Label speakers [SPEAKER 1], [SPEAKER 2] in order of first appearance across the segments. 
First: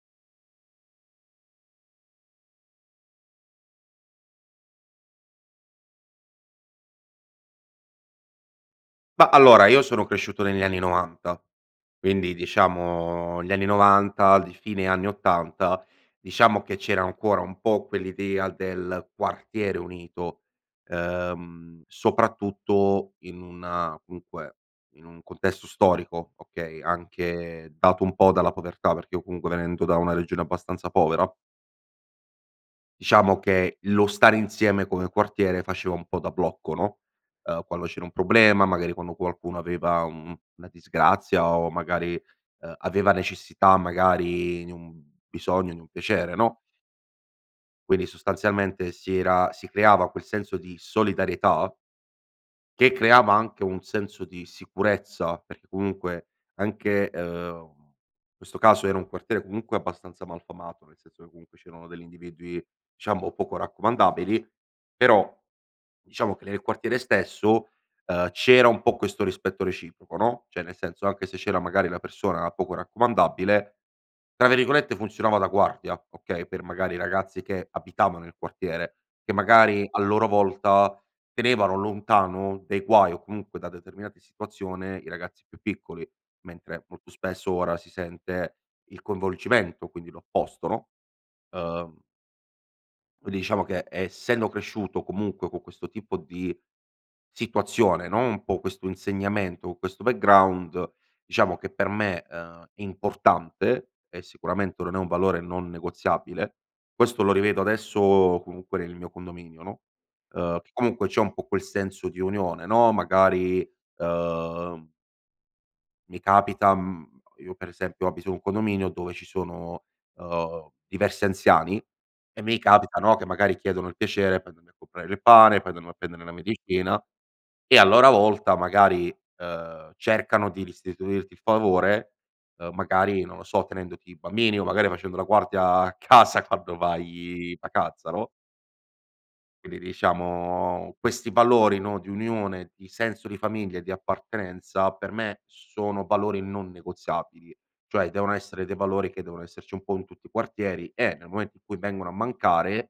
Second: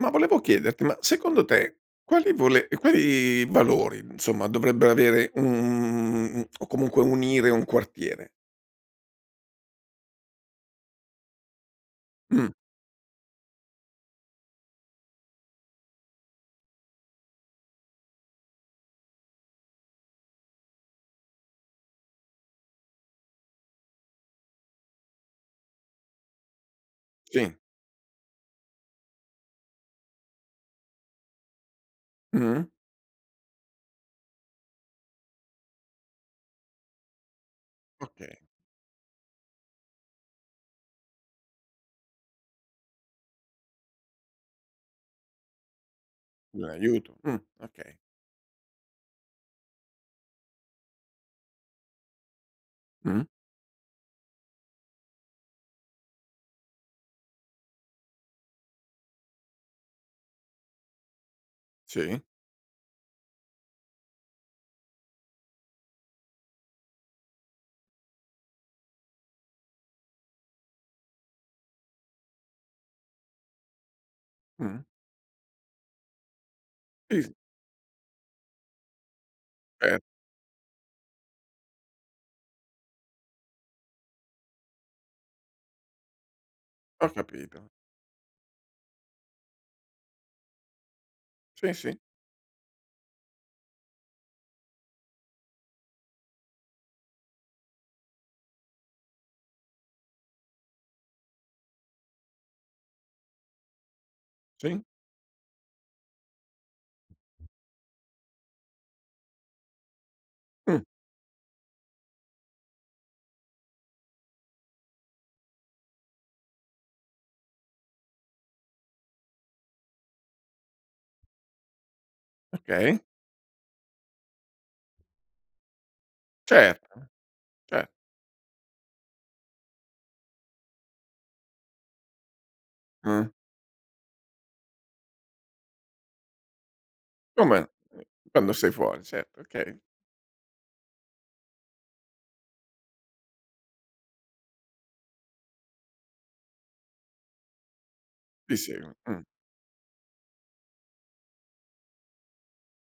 [SPEAKER 1] Ma volevo chiederti, ma secondo te, quali vole quali valori, insomma, dovrebbe avere un o comunque, unire un quartiere?
[SPEAKER 2] Mah, allora io sono cresciuto negli anni '90 quindi
[SPEAKER 1] Mh.
[SPEAKER 2] diciamo gli anni '90 il d fine anni '80, diciamo che c'era ancora un po' quell'idea del quartiere unito, ehm, soprattutto in una comunque, in un contesto storico, okay,
[SPEAKER 1] Sì.
[SPEAKER 2] anche dato un po' dalla povertà, perché io comunque venendo da una regione abbastanza povera
[SPEAKER 1] Mh-mh.
[SPEAKER 2] diciamo che, lo stare insieme come quartiere faceva un po' da blocco, no, uhm, quando c'era un
[SPEAKER 1] Okay.
[SPEAKER 2] problema, magari quando qualcuno aveva, uhm, una disgrazia o magari, uhm, aveva necessità magari di un bisogno, di un piacere no
[SPEAKER 1] Di un aiuto, mh, okay.
[SPEAKER 2] quindi sostanzialmente si era si creava quel senso di solidarietà che
[SPEAKER 1] Mh.
[SPEAKER 2] creava anche un senso di sicurezza. Perché comunque anche, ehm, questo caso era un quartiere, comunque, abbastanza malfamato, nel senso che comunque c'erano degli
[SPEAKER 1] Sì.
[SPEAKER 2] individui, diciamo poco raccomandabili. Però, diciamo che nel quartiere stesso, ehm, c'era un po' questo rispetto reciproco, no, cioè nel senso, anche se c'era magari la persona poco raccomandabile, tra
[SPEAKER 1] Mh.
[SPEAKER 2] virgolette, funzionava da "guardia", okay, per magari i
[SPEAKER 1] [unintelligible]
[SPEAKER 2] ragazzi che abitavano nel quartiere, che magari
[SPEAKER 1] Eh.
[SPEAKER 2] a loro volta, tenevano lontano dai guai o comunque da determinate situazione i ragazzi più piccoli. Mentre, molto
[SPEAKER 1] Ho
[SPEAKER 2] spesso
[SPEAKER 1] capito.
[SPEAKER 2] ora si sente il coinvolgimento, quindi l'opposto, no,
[SPEAKER 1] Sì, sì.
[SPEAKER 2] uhm Quindi diciamo che essendo cresciuto comunque con questo tipo di situazione no, un po' questo insegnamento, questo background, diciamo che per me, ehm, importante e sicuramente
[SPEAKER 1] Sì.
[SPEAKER 2] non è un valore non negoziabile; questo lo rivedo adesso comunque nel mio condominio no, ehm, che
[SPEAKER 1] Mh.
[SPEAKER 2] comunque c'è un po' quel senso di unione no, magari, ehm mi capita, mhmm io per esempio abito un condominio dove ci sono, uhm, diversi anziani e mi
[SPEAKER 1] Okay.
[SPEAKER 2] capita, no, che magari chiedono il piacere per andarmi a comprare il pane, poi andiamo a prendere la
[SPEAKER 1] Certo,
[SPEAKER 2] medicina, e a
[SPEAKER 1] cer
[SPEAKER 2] loro volta magari, ehm, cercano di restituirti il favore, ehm, magari
[SPEAKER 1] Uh.
[SPEAKER 2] non lo so, tenendoti i bambini, o magari facendo la guardia a casa quando
[SPEAKER 1] Come,
[SPEAKER 2] vai
[SPEAKER 1] ehm
[SPEAKER 2] vacanza, no?
[SPEAKER 1] quando sei fuori, certo, okay.
[SPEAKER 2] Quindi diciamo, questi valori, no, di unione, di senso di famiglia e di appartenenza per me sono valori non negoziabili, cioè devono
[SPEAKER 1] Ti
[SPEAKER 2] essere dei
[SPEAKER 1] seguo,
[SPEAKER 2] valori che
[SPEAKER 1] mh.
[SPEAKER 2] devono esserci un po' in tutti i quartieri, e nel momento in cui vengono a mancare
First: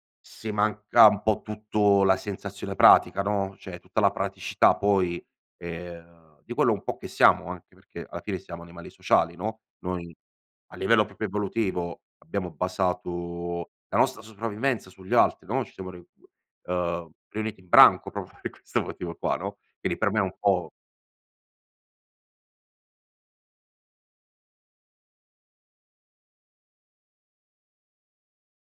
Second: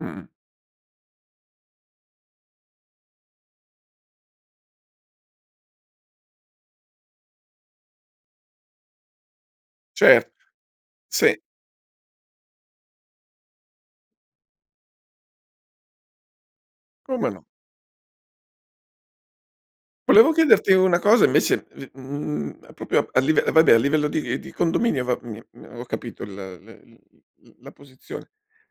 [SPEAKER 1] Mh-mh.
[SPEAKER 2] se manca un po' tutto la sensazione pratica no, cioè tutta la praticità poi, ehm, di quello un po' che siamo anche, perché alla fine siamo animali sociali no, noi
[SPEAKER 1] Cer
[SPEAKER 2] a livello proprio
[SPEAKER 1] sì.
[SPEAKER 2] evolutivo abbiamo basato la nostra sopravvivenza sugli altri no, ci siamo [unintelligible] ehm,
[SPEAKER 1] Come no.
[SPEAKER 2] riuniti in branco, proprio per questo motivo qua, no. Quindi per me è
[SPEAKER 1] Volevo
[SPEAKER 2] un po'
[SPEAKER 1] chiederti una cosa invece di mhmm, a proprio a live vabbè, a livello di di condominio va mi uhm, ho capito il la l l l la posizione;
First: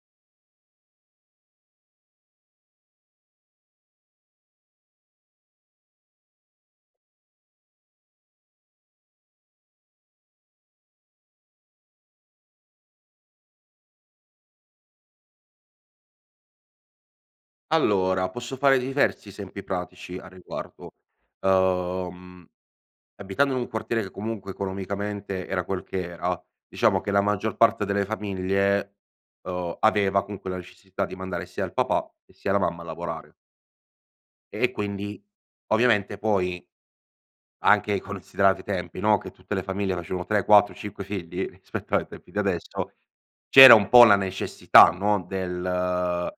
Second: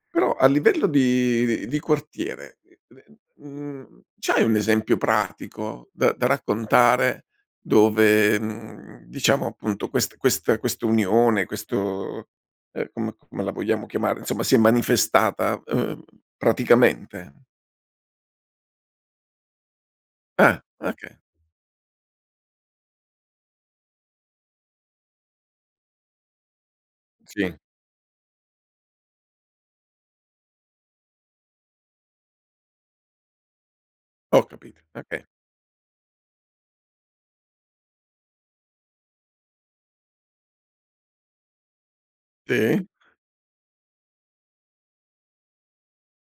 [SPEAKER 1] però a livello di di di quartiere, ehm, ne n mhmm, c'hai un esempio pratico da da raccontare, dove, mhmm, diciamo appunto quest questa questa unione, questo, ehm, com come la vogliamo chiamare, insomma, si è manifestata, uhm, praticamente?
[SPEAKER 2] Allora, posso fare diversi esempi pratici a
[SPEAKER 1] Ah,
[SPEAKER 2] riguardo;
[SPEAKER 1] okay.
[SPEAKER 2] uhm, abitando in un quartiere che comunque economicamente era quel che era, diciamo che la
[SPEAKER 1] Sì.
[SPEAKER 2] maggior parte delle famiglie, uhm, aveva comunque la necessità di mandare sia il papà e sia la mamma a lavorare.
[SPEAKER 1] Ho
[SPEAKER 2] E
[SPEAKER 1] capito,
[SPEAKER 2] quindi
[SPEAKER 1] okay.
[SPEAKER 2] ovviamente poi anche considerati i tempi, no, che tutte le famiglie facevano 3, 4, 5 figli, rispetto ai tempi di
[SPEAKER 1] Sì.
[SPEAKER 2] adesso, c'era un po' la necessità, no, del, uhm,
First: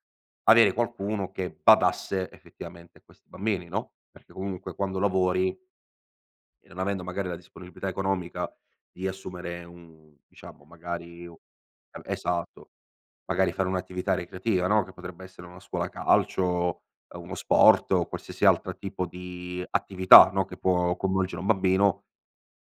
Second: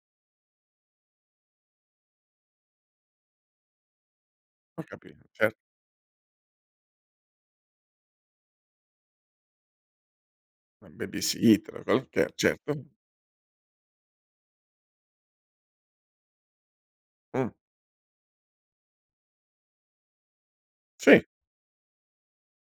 [SPEAKER 2] avere qualcuno che badasse effettivamente a questi bambini, no, perché comunque
[SPEAKER 1] Ho
[SPEAKER 2] quando
[SPEAKER 1] capito, cer
[SPEAKER 2] lavori e non avendo magari la disponibilità economica di assumere un diciamo
[SPEAKER 1] Una
[SPEAKER 2] magari u
[SPEAKER 1] babysitter,
[SPEAKER 2] e
[SPEAKER 1] quello che
[SPEAKER 2] esatto,
[SPEAKER 1] certo.
[SPEAKER 2] magari fare un'attività ricreativa no, che potrebbe essere una scuola calcio, ehm, uno
[SPEAKER 1] Mh.
[SPEAKER 2] sport o qualsiasi altra tipo di attività no, che può
[SPEAKER 1] Sì.
[SPEAKER 2] coinvolgere un bambino,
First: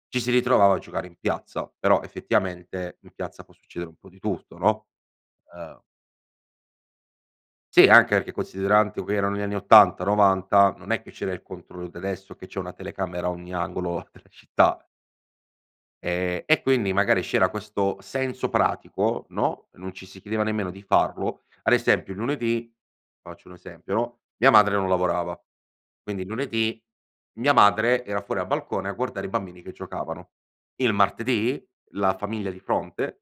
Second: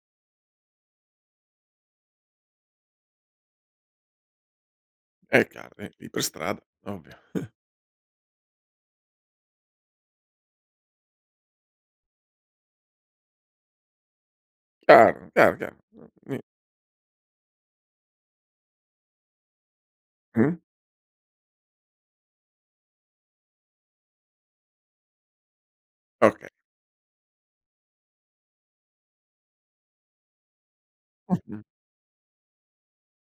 [SPEAKER 2] ci si ritrovava a giocare in piazza, però effettivamente in piazza può succedere un po' di tutto no.
[SPEAKER 1] Eh
[SPEAKER 2] Uhm
[SPEAKER 1] carri, lì per strada, ovvio.
[SPEAKER 2] Sì, anche che considerando che erano gli anni '80, '90 non è che c'era il controllo d'adesso che c'è una telecamera a ogni angolo della città.
[SPEAKER 1] Chiaro, chiaro, chiaro. Uhm, ni
[SPEAKER 2] Ehm, e quindi magari c'era questo senso pratico, no, non ci si chiedeva
[SPEAKER 1] Mh-mh.
[SPEAKER 2] nemmeno di farlo; ad esempio il lunedì, faccio un esempio no, mia madre non lavorava. Quindi
[SPEAKER 1] Okay.
[SPEAKER 2] lunedì mia madre era fuori a balcone a guardare i bambini che giocavano. Il
[SPEAKER 1] Mh-mh.
[SPEAKER 2] martedì la famiglia di fronte,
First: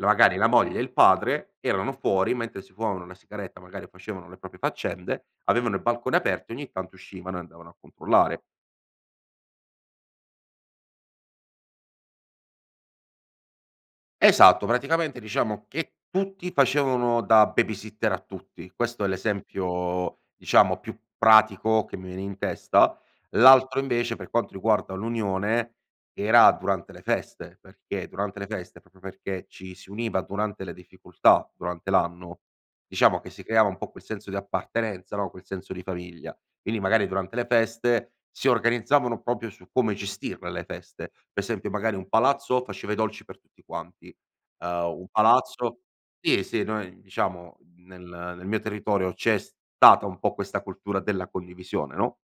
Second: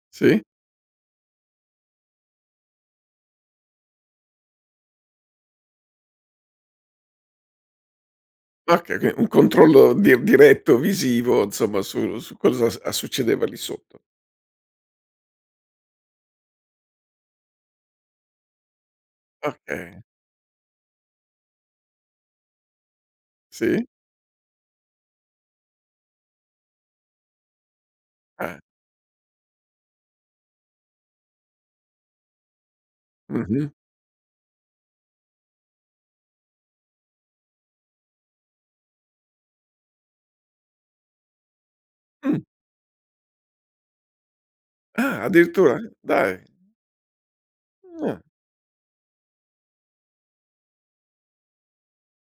[SPEAKER 2] la magari
[SPEAKER 1] Sì.
[SPEAKER 2] la moglie e il padre, erano fuori mentre si fumavano una sigaretta, magari facevano le proprie faccende, avevano i balconi aperti, ogni tanto uscivano e andavano a controllare.
[SPEAKER 1] Okay, okay, un controllo di diretto visivo, insomma su su cosa a succedeva lì sotto.
[SPEAKER 2] Esatto, praticamente diciamo che tutti facevano da babysitter a tutti, questo è
[SPEAKER 1] Okay.
[SPEAKER 2] l'esempio diciamo più pratico che mi vene in testa. L'altro
[SPEAKER 1] Sì?
[SPEAKER 2] invece per quanto riguarda l'unione, era durante le feste, perché durante le
[SPEAKER 1] Ah-eh.
[SPEAKER 2] feste, proprio perché ci si univa durante le difficoltà, durante l'anno, diciamo che si creava
[SPEAKER 1] Mh-mh.
[SPEAKER 2] un po' quel senso di appartenenza, no, quel senso di famiglia. Quindi magari durante le feste si organizzavano proprio su come gestirle le feste. Per esempio magari un
[SPEAKER 1] Mh.
[SPEAKER 2] palazzo faceva i dolci per tutti quanti, ehm, un
[SPEAKER 1] Ah, addirittura?
[SPEAKER 2] palazzo
[SPEAKER 1] Dai.
[SPEAKER 2] sì, sì, noi diciamo n
[SPEAKER 1] Mh, ah.
[SPEAKER 2] nel nel mio territorio c'è stata un po' questa cultura della condivisione, no;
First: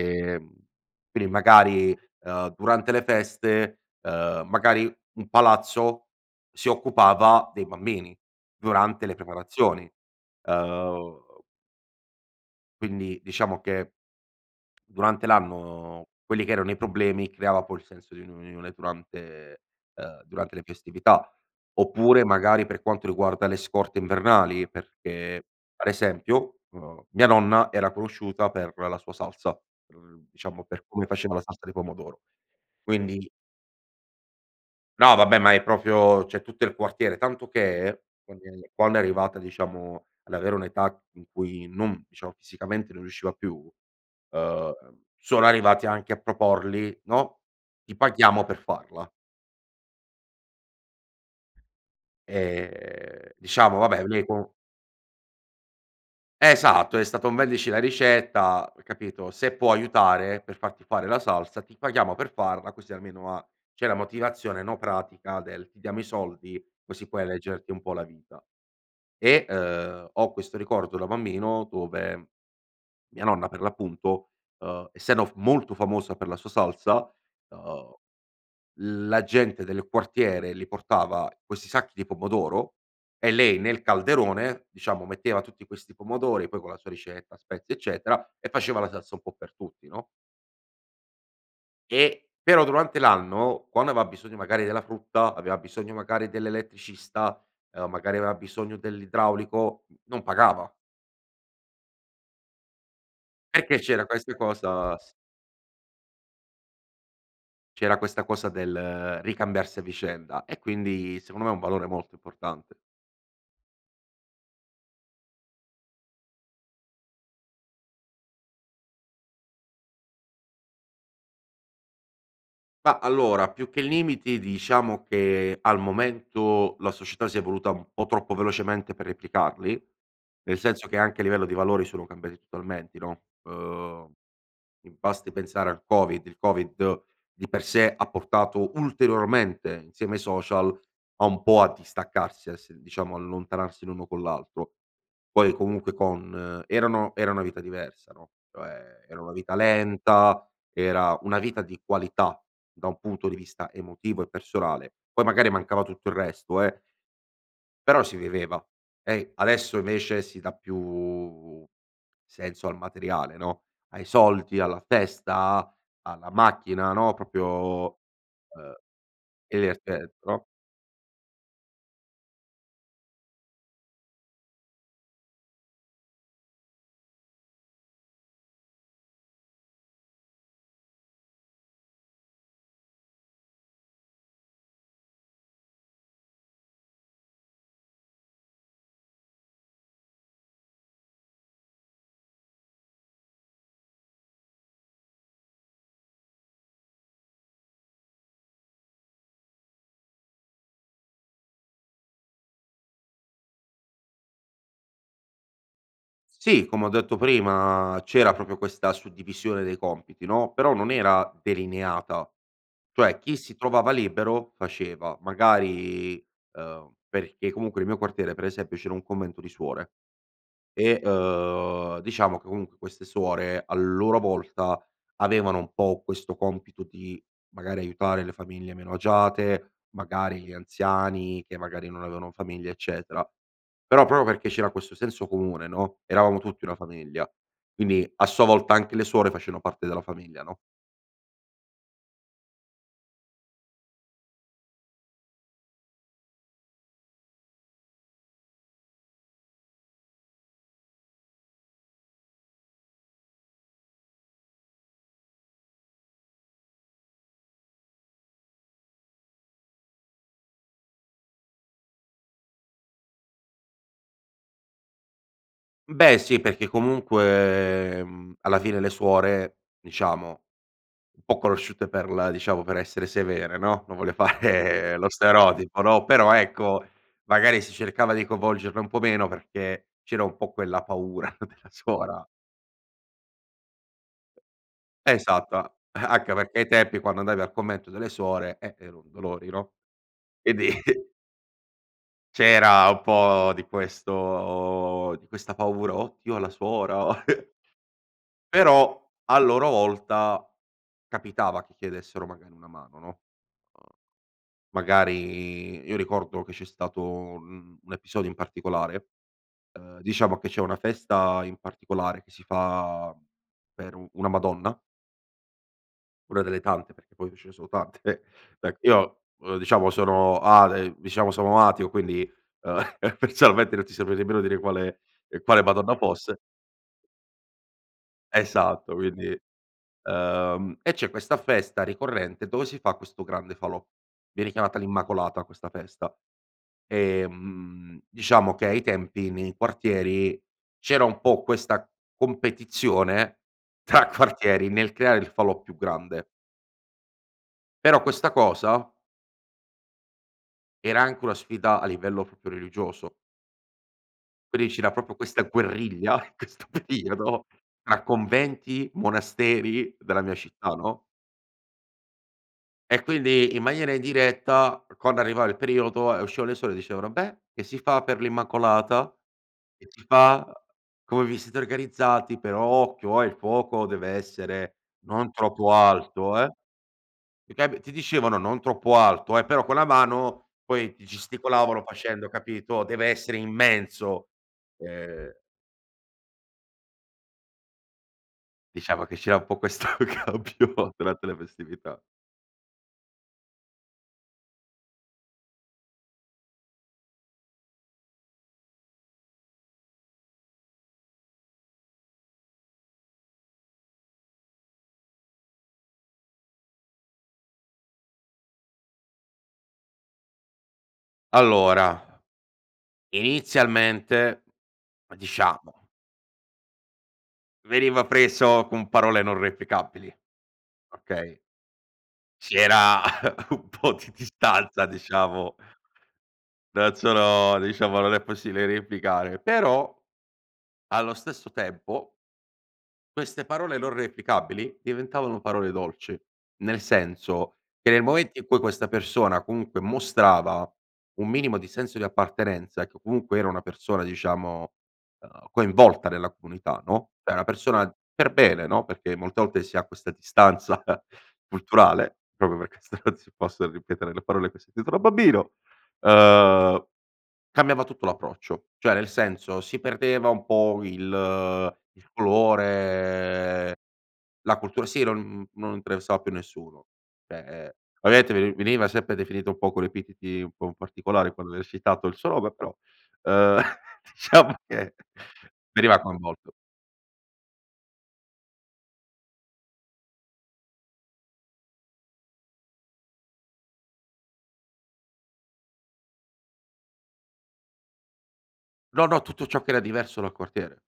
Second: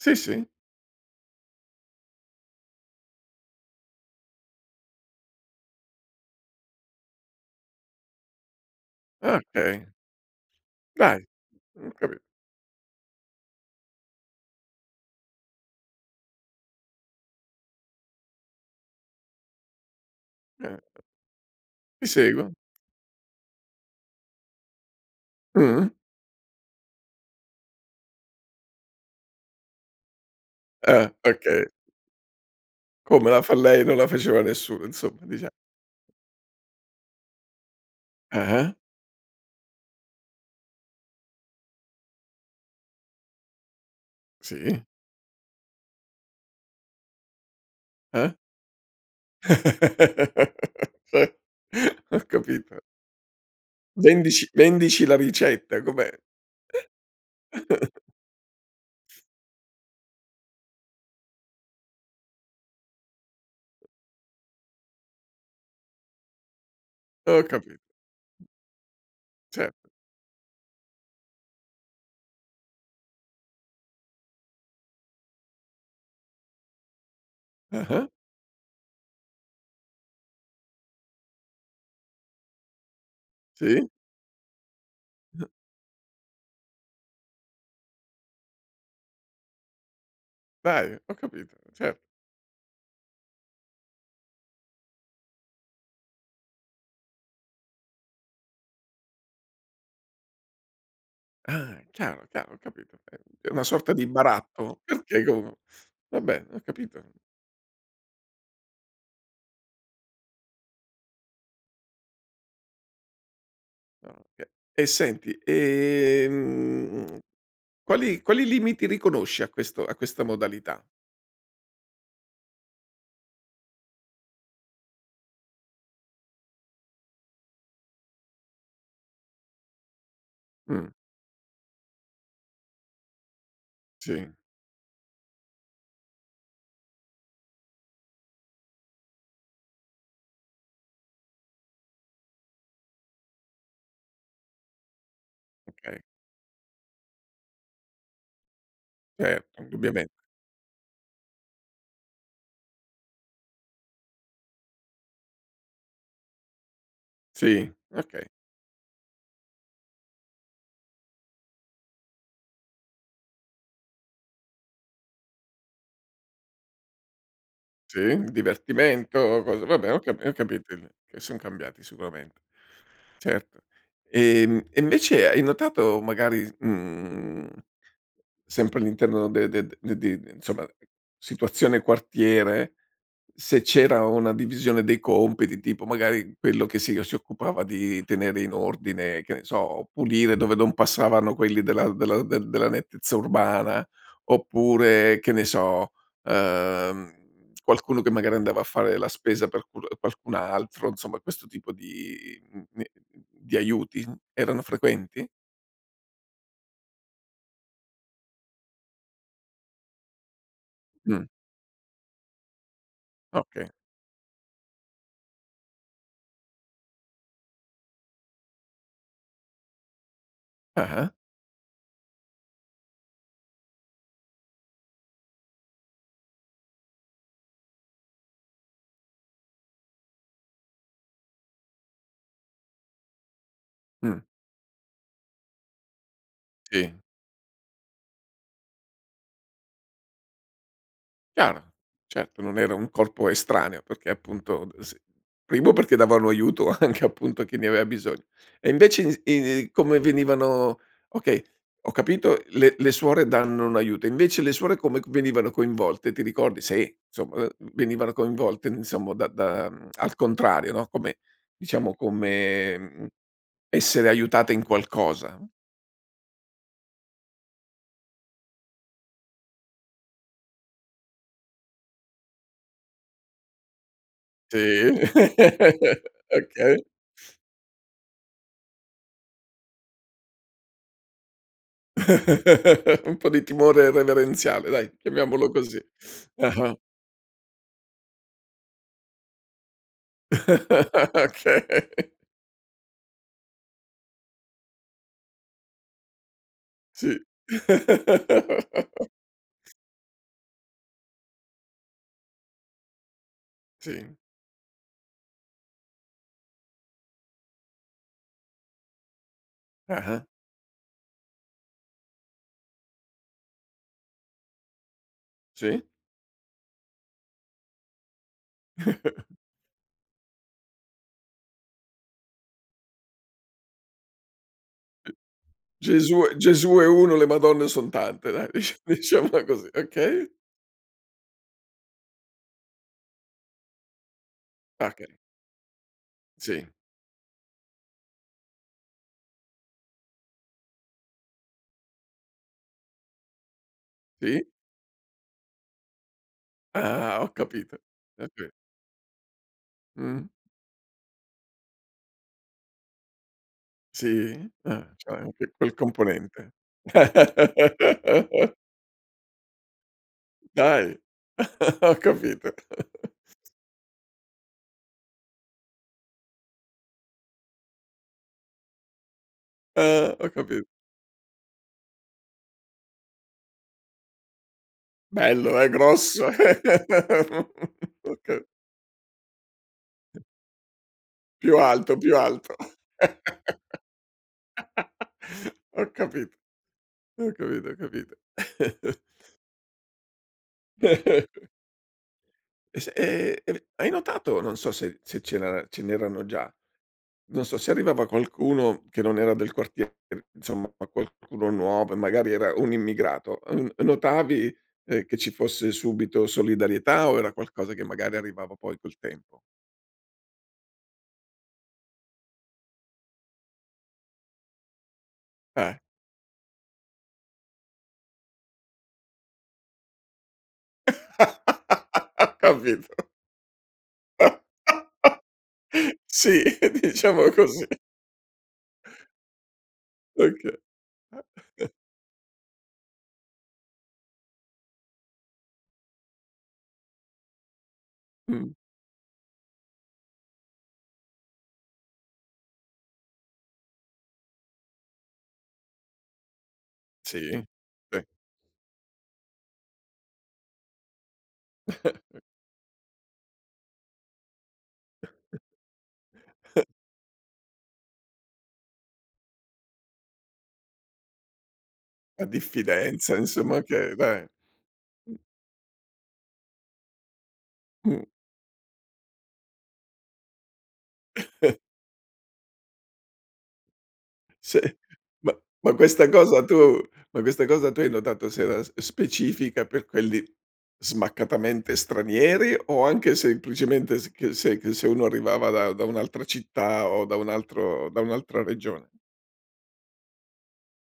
[SPEAKER 1] Sì, sì.
[SPEAKER 2] quindi magari, uhm, durante le feste, ehm, magari un palazzo si occupava dei bambini durante le
[SPEAKER 1] Ah, okay.
[SPEAKER 2] preparazioni, ehm
[SPEAKER 1] Dai. Mh-mh, ho capi
[SPEAKER 2] quindi diciamo che durante l'anno quelli che erano i problemi, creava poi il senso di un unione durante, ehm, durante le
[SPEAKER 1] Certo.
[SPEAKER 2] festività.
[SPEAKER 1] Ti
[SPEAKER 2] Oppure
[SPEAKER 1] seguo.
[SPEAKER 2] magari per quanto riguarda le scorte invernali, perché
[SPEAKER 1] Mh.
[SPEAKER 2] ad esempio, uhm, mia nonna era conosciuta per la sua salsa, mhmm, diciamo per come
[SPEAKER 1] Eh,
[SPEAKER 2] faceva la
[SPEAKER 1] okay.
[SPEAKER 2] salsa di pomodoro.
[SPEAKER 1] Come
[SPEAKER 2] Quindi
[SPEAKER 1] la fa lei, non la faceva nessuno
[SPEAKER 2] No
[SPEAKER 1] insomma,
[SPEAKER 2] vabbè,
[SPEAKER 1] dicia
[SPEAKER 2] ma è proprio cioè tutto il quartiere, tanto che quando [unintelligible]
[SPEAKER 1] Eh-eh.
[SPEAKER 2] quando è arrivata diciamo ad avere un'età in cui non diciamo fisicamente non riusciva più, ehm,
[SPEAKER 1] Sì.
[SPEAKER 2] sono arrivati anche a proporli, no, "Ti
[SPEAKER 1] Eh.
[SPEAKER 2] paghiamo per farla".
[SPEAKER 1] Sì, ho capito.
[SPEAKER 2] Ehm, diciamo vabè lei
[SPEAKER 1] Vendici
[SPEAKER 2] comu
[SPEAKER 1] vendici la ricetta. Com'è?
[SPEAKER 2] Esatto, è stato un vendici la ricetta capito. Se può aiutare per farti fare la salsa, ti paghiamo per farla, così almeno ha c'è la motivazione, no, pratica del: "Ti diamo i soldi, così puoi
[SPEAKER 1] Ho
[SPEAKER 2] leggerti
[SPEAKER 1] capi
[SPEAKER 2] un po' la vita". E,
[SPEAKER 1] Certo.
[SPEAKER 2] uhm, ho questo ricordo da bambino dove, mia nonna per l'appunto, uhm, essendo f molto famosa per la sua salsa, uhm,
[SPEAKER 1] Ah-ah.
[SPEAKER 2] la gente del quartiere li portava questi sacchi di pomodoro e lei nel
[SPEAKER 1] Sì.
[SPEAKER 2] calderone, diciamo, metteva
[SPEAKER 1] N
[SPEAKER 2] tutti questi pomodori, poi con la sua ricetta, spezie eccetera, e faceva la salsa un po' per tutti no?
[SPEAKER 1] Dai, ho capito, cer
[SPEAKER 2] E però durante l'anno, quando aveva bisogno magari della frutta, aveva bisogno magari dell'elettricista, uhm, magari aveva bisogno dell'idraulico, n non pagava.
[SPEAKER 1] Ah, chiaro, chiaro, ho capito è è una
[SPEAKER 2] Perché
[SPEAKER 1] sorta
[SPEAKER 2] c'era
[SPEAKER 1] di
[SPEAKER 2] queste
[SPEAKER 1] baratto
[SPEAKER 2] cosa s
[SPEAKER 1] [unintelligible] vabbè ho capito.
[SPEAKER 2] c'era questa cosa del ricambiarsi a vicenda, e quindi secondo me è un valore molto importante.
[SPEAKER 1] Ah, okay. E senti, ehm, mhmm, quali quali limiti riconosci a questo a questa modalità?
[SPEAKER 2] Mah, allora, più che limiti diciamo che al momento la società si è evoluta un po' troppo velocemente per replicarli. Nel senso
[SPEAKER 1] Mh.
[SPEAKER 2] che anche a livello di valori, sono cambiati totalmente no. Uhm,
[SPEAKER 1] Sì.
[SPEAKER 2] mi basti pensare al Covid. Il Covid di per sé ha portato ulteriormente, insieme ai social, a un po' a distaccarsi a esse diciamo allontanarsi l'uno con l'altro. Poi comunque
[SPEAKER 1] Okay.
[SPEAKER 2] con erano era una vita diversa no, cioè era una vita
[SPEAKER 1] Certo, indubbiamen
[SPEAKER 2] lenta, era una vita di qualità, da un punto di vista emotivo e personale, poi magari mancava tutto il resto, eh.
[SPEAKER 1] Sì,
[SPEAKER 2] Però si
[SPEAKER 1] okay.
[SPEAKER 2] viveva. E i adesso vece si dà più senso al materiale no, ai soldi, alla festa, alla macchina, no. Proprio
[SPEAKER 1] Sì,
[SPEAKER 2] ehm.
[SPEAKER 1] divertimento, cosa vabbè ho capi ho
[SPEAKER 2] [unintelligible]
[SPEAKER 1] capito il che son cambiati sicuramente, certo. Ehm, e invece hai notato magari s mhmm, sempre all'interno de de d di di insomma, situazione quartiere se c'era una divisione dei compiti, tipo magari quello che si o si occupava di tenere in ordine, che ne so, pulire dove non passavano quelli della della de della nettezza urbana, oppure che ne so, ehm, qualcuno che magari andava a fare la spesa per qu l qualcun altro, insomma questo tipo di, mhmm, ne d di aiuti, erano frequenti?
[SPEAKER 2] Sì, come ho detto prima, c'era proprio questa suddivisione dei compiti no. Però non
[SPEAKER 1] Mh.
[SPEAKER 2] era delineata. Cioè, chi si
[SPEAKER 1] Okay.
[SPEAKER 2] trovava libero faceva, magari, ehm, perché comunque nel mio quartiere per esempio c'era un convento di suore. E,
[SPEAKER 1] Ah-ah.
[SPEAKER 2] uhm, diciamo che comunque queste suore, a loro volta avevano un po' questo compito di, magari aiutare le famiglie meno agiate, magari li anziani che magari non avevano famiglia eccetera. Però
[SPEAKER 1] Mh.
[SPEAKER 2] proprio perché c'era questo senso comune no, eravamo tutti una
[SPEAKER 1] Sì.
[SPEAKER 2] famiglia, quindi a sua volta anche le suore facevano parte della famiglia, no?
[SPEAKER 1] Chiaro. Certo, non era un corpo estraneo, perché appunto s primo, perché davano aiuto anche appunto, chi ne aveva bisogno. E invece i s i come venivano okay, ho capito. Le le suore danno un aiuto. Invece le suore come venivano coinvolte, ti ricordi? Se insomma, ehm, venivano coinvolte insomma, da da, mhmm, al contrario, no? Come diciamo come, mhmm, essere aiutate in qualcosa.
[SPEAKER 2] Beh sì, perché comunque, mhmm, alla fine le suore, diciamo un po' conosciute per la diciamo per essere severe no, non voglio
[SPEAKER 1] Sì,
[SPEAKER 2] fare lo stereotipo, no. Però,
[SPEAKER 1] okay.
[SPEAKER 2] ecco, magari si cercava di coinvolgerle un po' meno perché c'era un po' quella paura della suora.
[SPEAKER 1] Un po' di timore reverenziale, dai chiamiamolo
[SPEAKER 2] Esatto a
[SPEAKER 1] così.
[SPEAKER 2] anche perché ai
[SPEAKER 1] Ah-ah.
[SPEAKER 2] tempi quando andavi al convento delle suore, ehm, ero un dolori, no? Quindi
[SPEAKER 1] Okay.
[SPEAKER 2] C'era un po' di questo di questa paura: "Oh Dio, la
[SPEAKER 1] Sì.
[SPEAKER 2] suora". Però a loro volta capitava che chiedessero magari una mano, no? Ehm,
[SPEAKER 1] Sì.
[SPEAKER 2] magari io ricordo che c'è stato un un episodio in particolare, ehm,
[SPEAKER 1] Ah-ah.
[SPEAKER 2] diciamo che c'è una festa in particolare che si fa per un una Madonna
[SPEAKER 1] Sì.
[SPEAKER 2] una delle tante, perché poi ce ne sono tante, beh io, ehm, diciamo sono ale diciamo sono ateo, quindi, ehm, personalmente non ti saprei nemmeno dire quale
[SPEAKER 1] Uh
[SPEAKER 2] quale Madonna
[SPEAKER 1] Gesù
[SPEAKER 2] fosse.
[SPEAKER 1] Gesù è uno, le Madonne son tante dai, dicia
[SPEAKER 2] Esatto, quindi,
[SPEAKER 1] diciamola così, okay?
[SPEAKER 2] ehm, e c'è questa festa ricorrente dove si fa questo grande falò. Viene chiamata
[SPEAKER 1] Okay.
[SPEAKER 2] l'Immacolata questa festa
[SPEAKER 1] Sì.
[SPEAKER 2] e, mhmm, diciamo che ai tempi nei quartieri, c'era un po' questa competizione tra
[SPEAKER 1] Sì.
[SPEAKER 2] quartieri nel creare il falò più grande.
[SPEAKER 1] Ah, ho capito.
[SPEAKER 2] Però
[SPEAKER 1] Sì,
[SPEAKER 2] questa
[SPEAKER 1] sì.
[SPEAKER 2] cosa
[SPEAKER 1] Mh.
[SPEAKER 2] era anche una sfida a livello proprio religioso.
[SPEAKER 1] Sì,
[SPEAKER 2] Quindi c'era
[SPEAKER 1] ehm, c'é
[SPEAKER 2] proprio questa
[SPEAKER 1] anche quel
[SPEAKER 2] guerriglia in
[SPEAKER 1] componente.
[SPEAKER 2] questo periodo tra conventi, monasteri della mia città,
[SPEAKER 1] Dai.
[SPEAKER 2] no?
[SPEAKER 1] Ho capito.
[SPEAKER 2] E quindi in maniera indiretta quando arrivava il periodo e uscivano le suore dicevano: "Beh, che si fa per l'Immacolata? Che si
[SPEAKER 1] Eh, ho
[SPEAKER 2] fa?
[SPEAKER 1] capito.
[SPEAKER 2] Come vi siete organizzati? Però occhio, ehm, il fuoco deve essere non
[SPEAKER 1] Bello e
[SPEAKER 2] troppo
[SPEAKER 1] grosso.
[SPEAKER 2] alto, ehm". Ti ca ti
[SPEAKER 1] Eh,
[SPEAKER 2] dicevano
[SPEAKER 1] okay.
[SPEAKER 2] non troppo alto eh, però con la mano poi ti
[SPEAKER 1] Più
[SPEAKER 2] gesticolavano
[SPEAKER 1] alto, più
[SPEAKER 2] facendo,
[SPEAKER 1] alto,
[SPEAKER 2] capito: "Deve essere immenso". Ehm
[SPEAKER 1] ho capito, ho capito, ho capito.
[SPEAKER 2] Diciamo che c'era un po' questo [unintelligible] durante le festività.
[SPEAKER 1] S e e hai notato, non so se se c'era ce n'erano già Non so, se arrivava qualcuno che non era del quartiere insomma, qualcuno nuovo e magari era un immigrato, ehm, notavi, ehm, che ci fosse subito solidarietà o era qualcosa che magari arrivava poi col tempo?
[SPEAKER 2] Allora, inizialmente
[SPEAKER 1] Eh.
[SPEAKER 2] diciamo veniva preso con parole non replicabili, okay?
[SPEAKER 1] Capito.
[SPEAKER 2] C'era un po' di distanza, diciamo
[SPEAKER 1] Sì,
[SPEAKER 2] non
[SPEAKER 1] diciamo
[SPEAKER 2] sono
[SPEAKER 1] così.
[SPEAKER 2] diciamo, non è possibile replicare, però
[SPEAKER 1] Okay.
[SPEAKER 2] allo stesso tempo queste parole non replicabili diventavano parole dolci, nel senso che, nel momento in
[SPEAKER 1] Mh.
[SPEAKER 2] cui questa persona comunque mostrava un minimo di senso di appartenenza, che comunque era una persona diciamo, ehm, coinvolta nella comunità, no,
[SPEAKER 1] Sì,
[SPEAKER 2] cioè una persona
[SPEAKER 1] sì.
[SPEAKER 2] per bene, no, perché molte volte si ha questa distanza culturale proprio perché se non si possono ripetere le parole che ho sentito da bambino, ehm, cambiava tutto l'approccio. Cioè, nel senso, si perdeva un po' il il
[SPEAKER 1] La diffidenza insomma
[SPEAKER 2] colore,
[SPEAKER 1] che beh.
[SPEAKER 2] la cultura sì
[SPEAKER 1] Mh.
[SPEAKER 2] non non interessava più nessuno cioè, ehm,
[SPEAKER 1] Mh.
[SPEAKER 2] ovviamente veni veniva sempre definito un po' con epiteti un po' particolari [unintelligible] il suo nome però, ehm, diciamo
[SPEAKER 1] Sì,
[SPEAKER 2] che
[SPEAKER 1] ma ma
[SPEAKER 2] veniva
[SPEAKER 1] questa cosa
[SPEAKER 2] coinvolto.
[SPEAKER 1] tu ma questa cosa tu hai notato se era specifica per quelli smaccatamente stranieri, o anche semplicemente s che se che se uno arrivava da da un'altra città o da un altro da un'altra regione?
[SPEAKER 2] No, no, tutto ciò che era diverso dal quartiere.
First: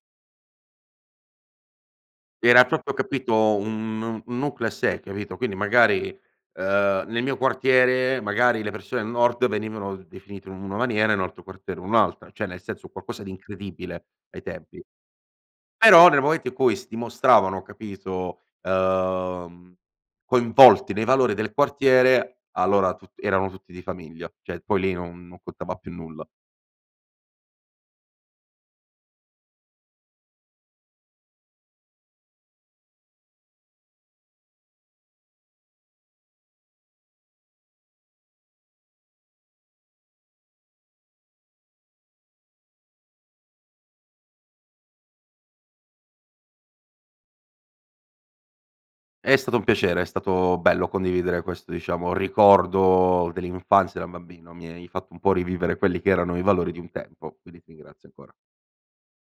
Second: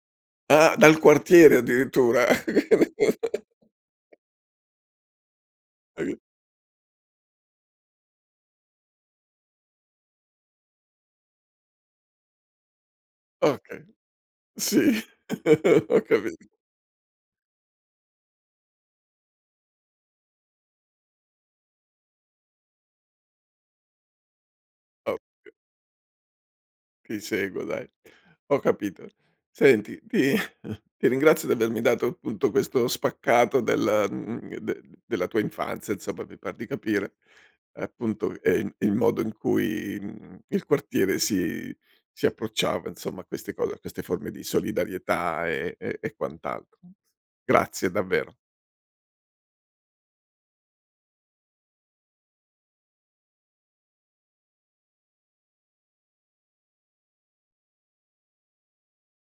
[SPEAKER 1] Ah, dal quartiere addirittura?
[SPEAKER 2] Era proprio, capito un un nucleo a sé, capito, quindi magari,
[SPEAKER 1] Okay.
[SPEAKER 2] ehm, nel mio quartiere magari le persone al nord venivano definite in una maniera e in un altro quartiere in un altra. Cioè nel senso, un qualcosa di
[SPEAKER 1] Okay,
[SPEAKER 2] incredibile ai tempi.
[SPEAKER 1] sì. Ho
[SPEAKER 2] Però nel momento
[SPEAKER 1] capito.
[SPEAKER 2] in cui si dimostravano, capito, ehm, coinvolti nei valori del quartiere allora tut erano tutti di famiglia, cioè poi lì non non
[SPEAKER 1] Okay.
[SPEAKER 2] contava più nulla.
[SPEAKER 1] Ti seguo dai. Ho capito. Senti, ti ti ringrazio, di avermi dato appunto questo spaccato del, mhmm, del della tua infanzia insomma, mi par capire. Appunto, ehm, il modo in cui, mhmm, il quartiere si si approcciava insomma, a queste cose, a queste forme di solidarietà e e quant'altro. Grazie davvero.
[SPEAKER 2] È stato un piacere, è stato bello condividere questo, diciamo ricordo dell'infanzia da bambino, mi hai fatto un po' rivivere quelli che erano i valori di un tempo, quindi ti ringrazio ancora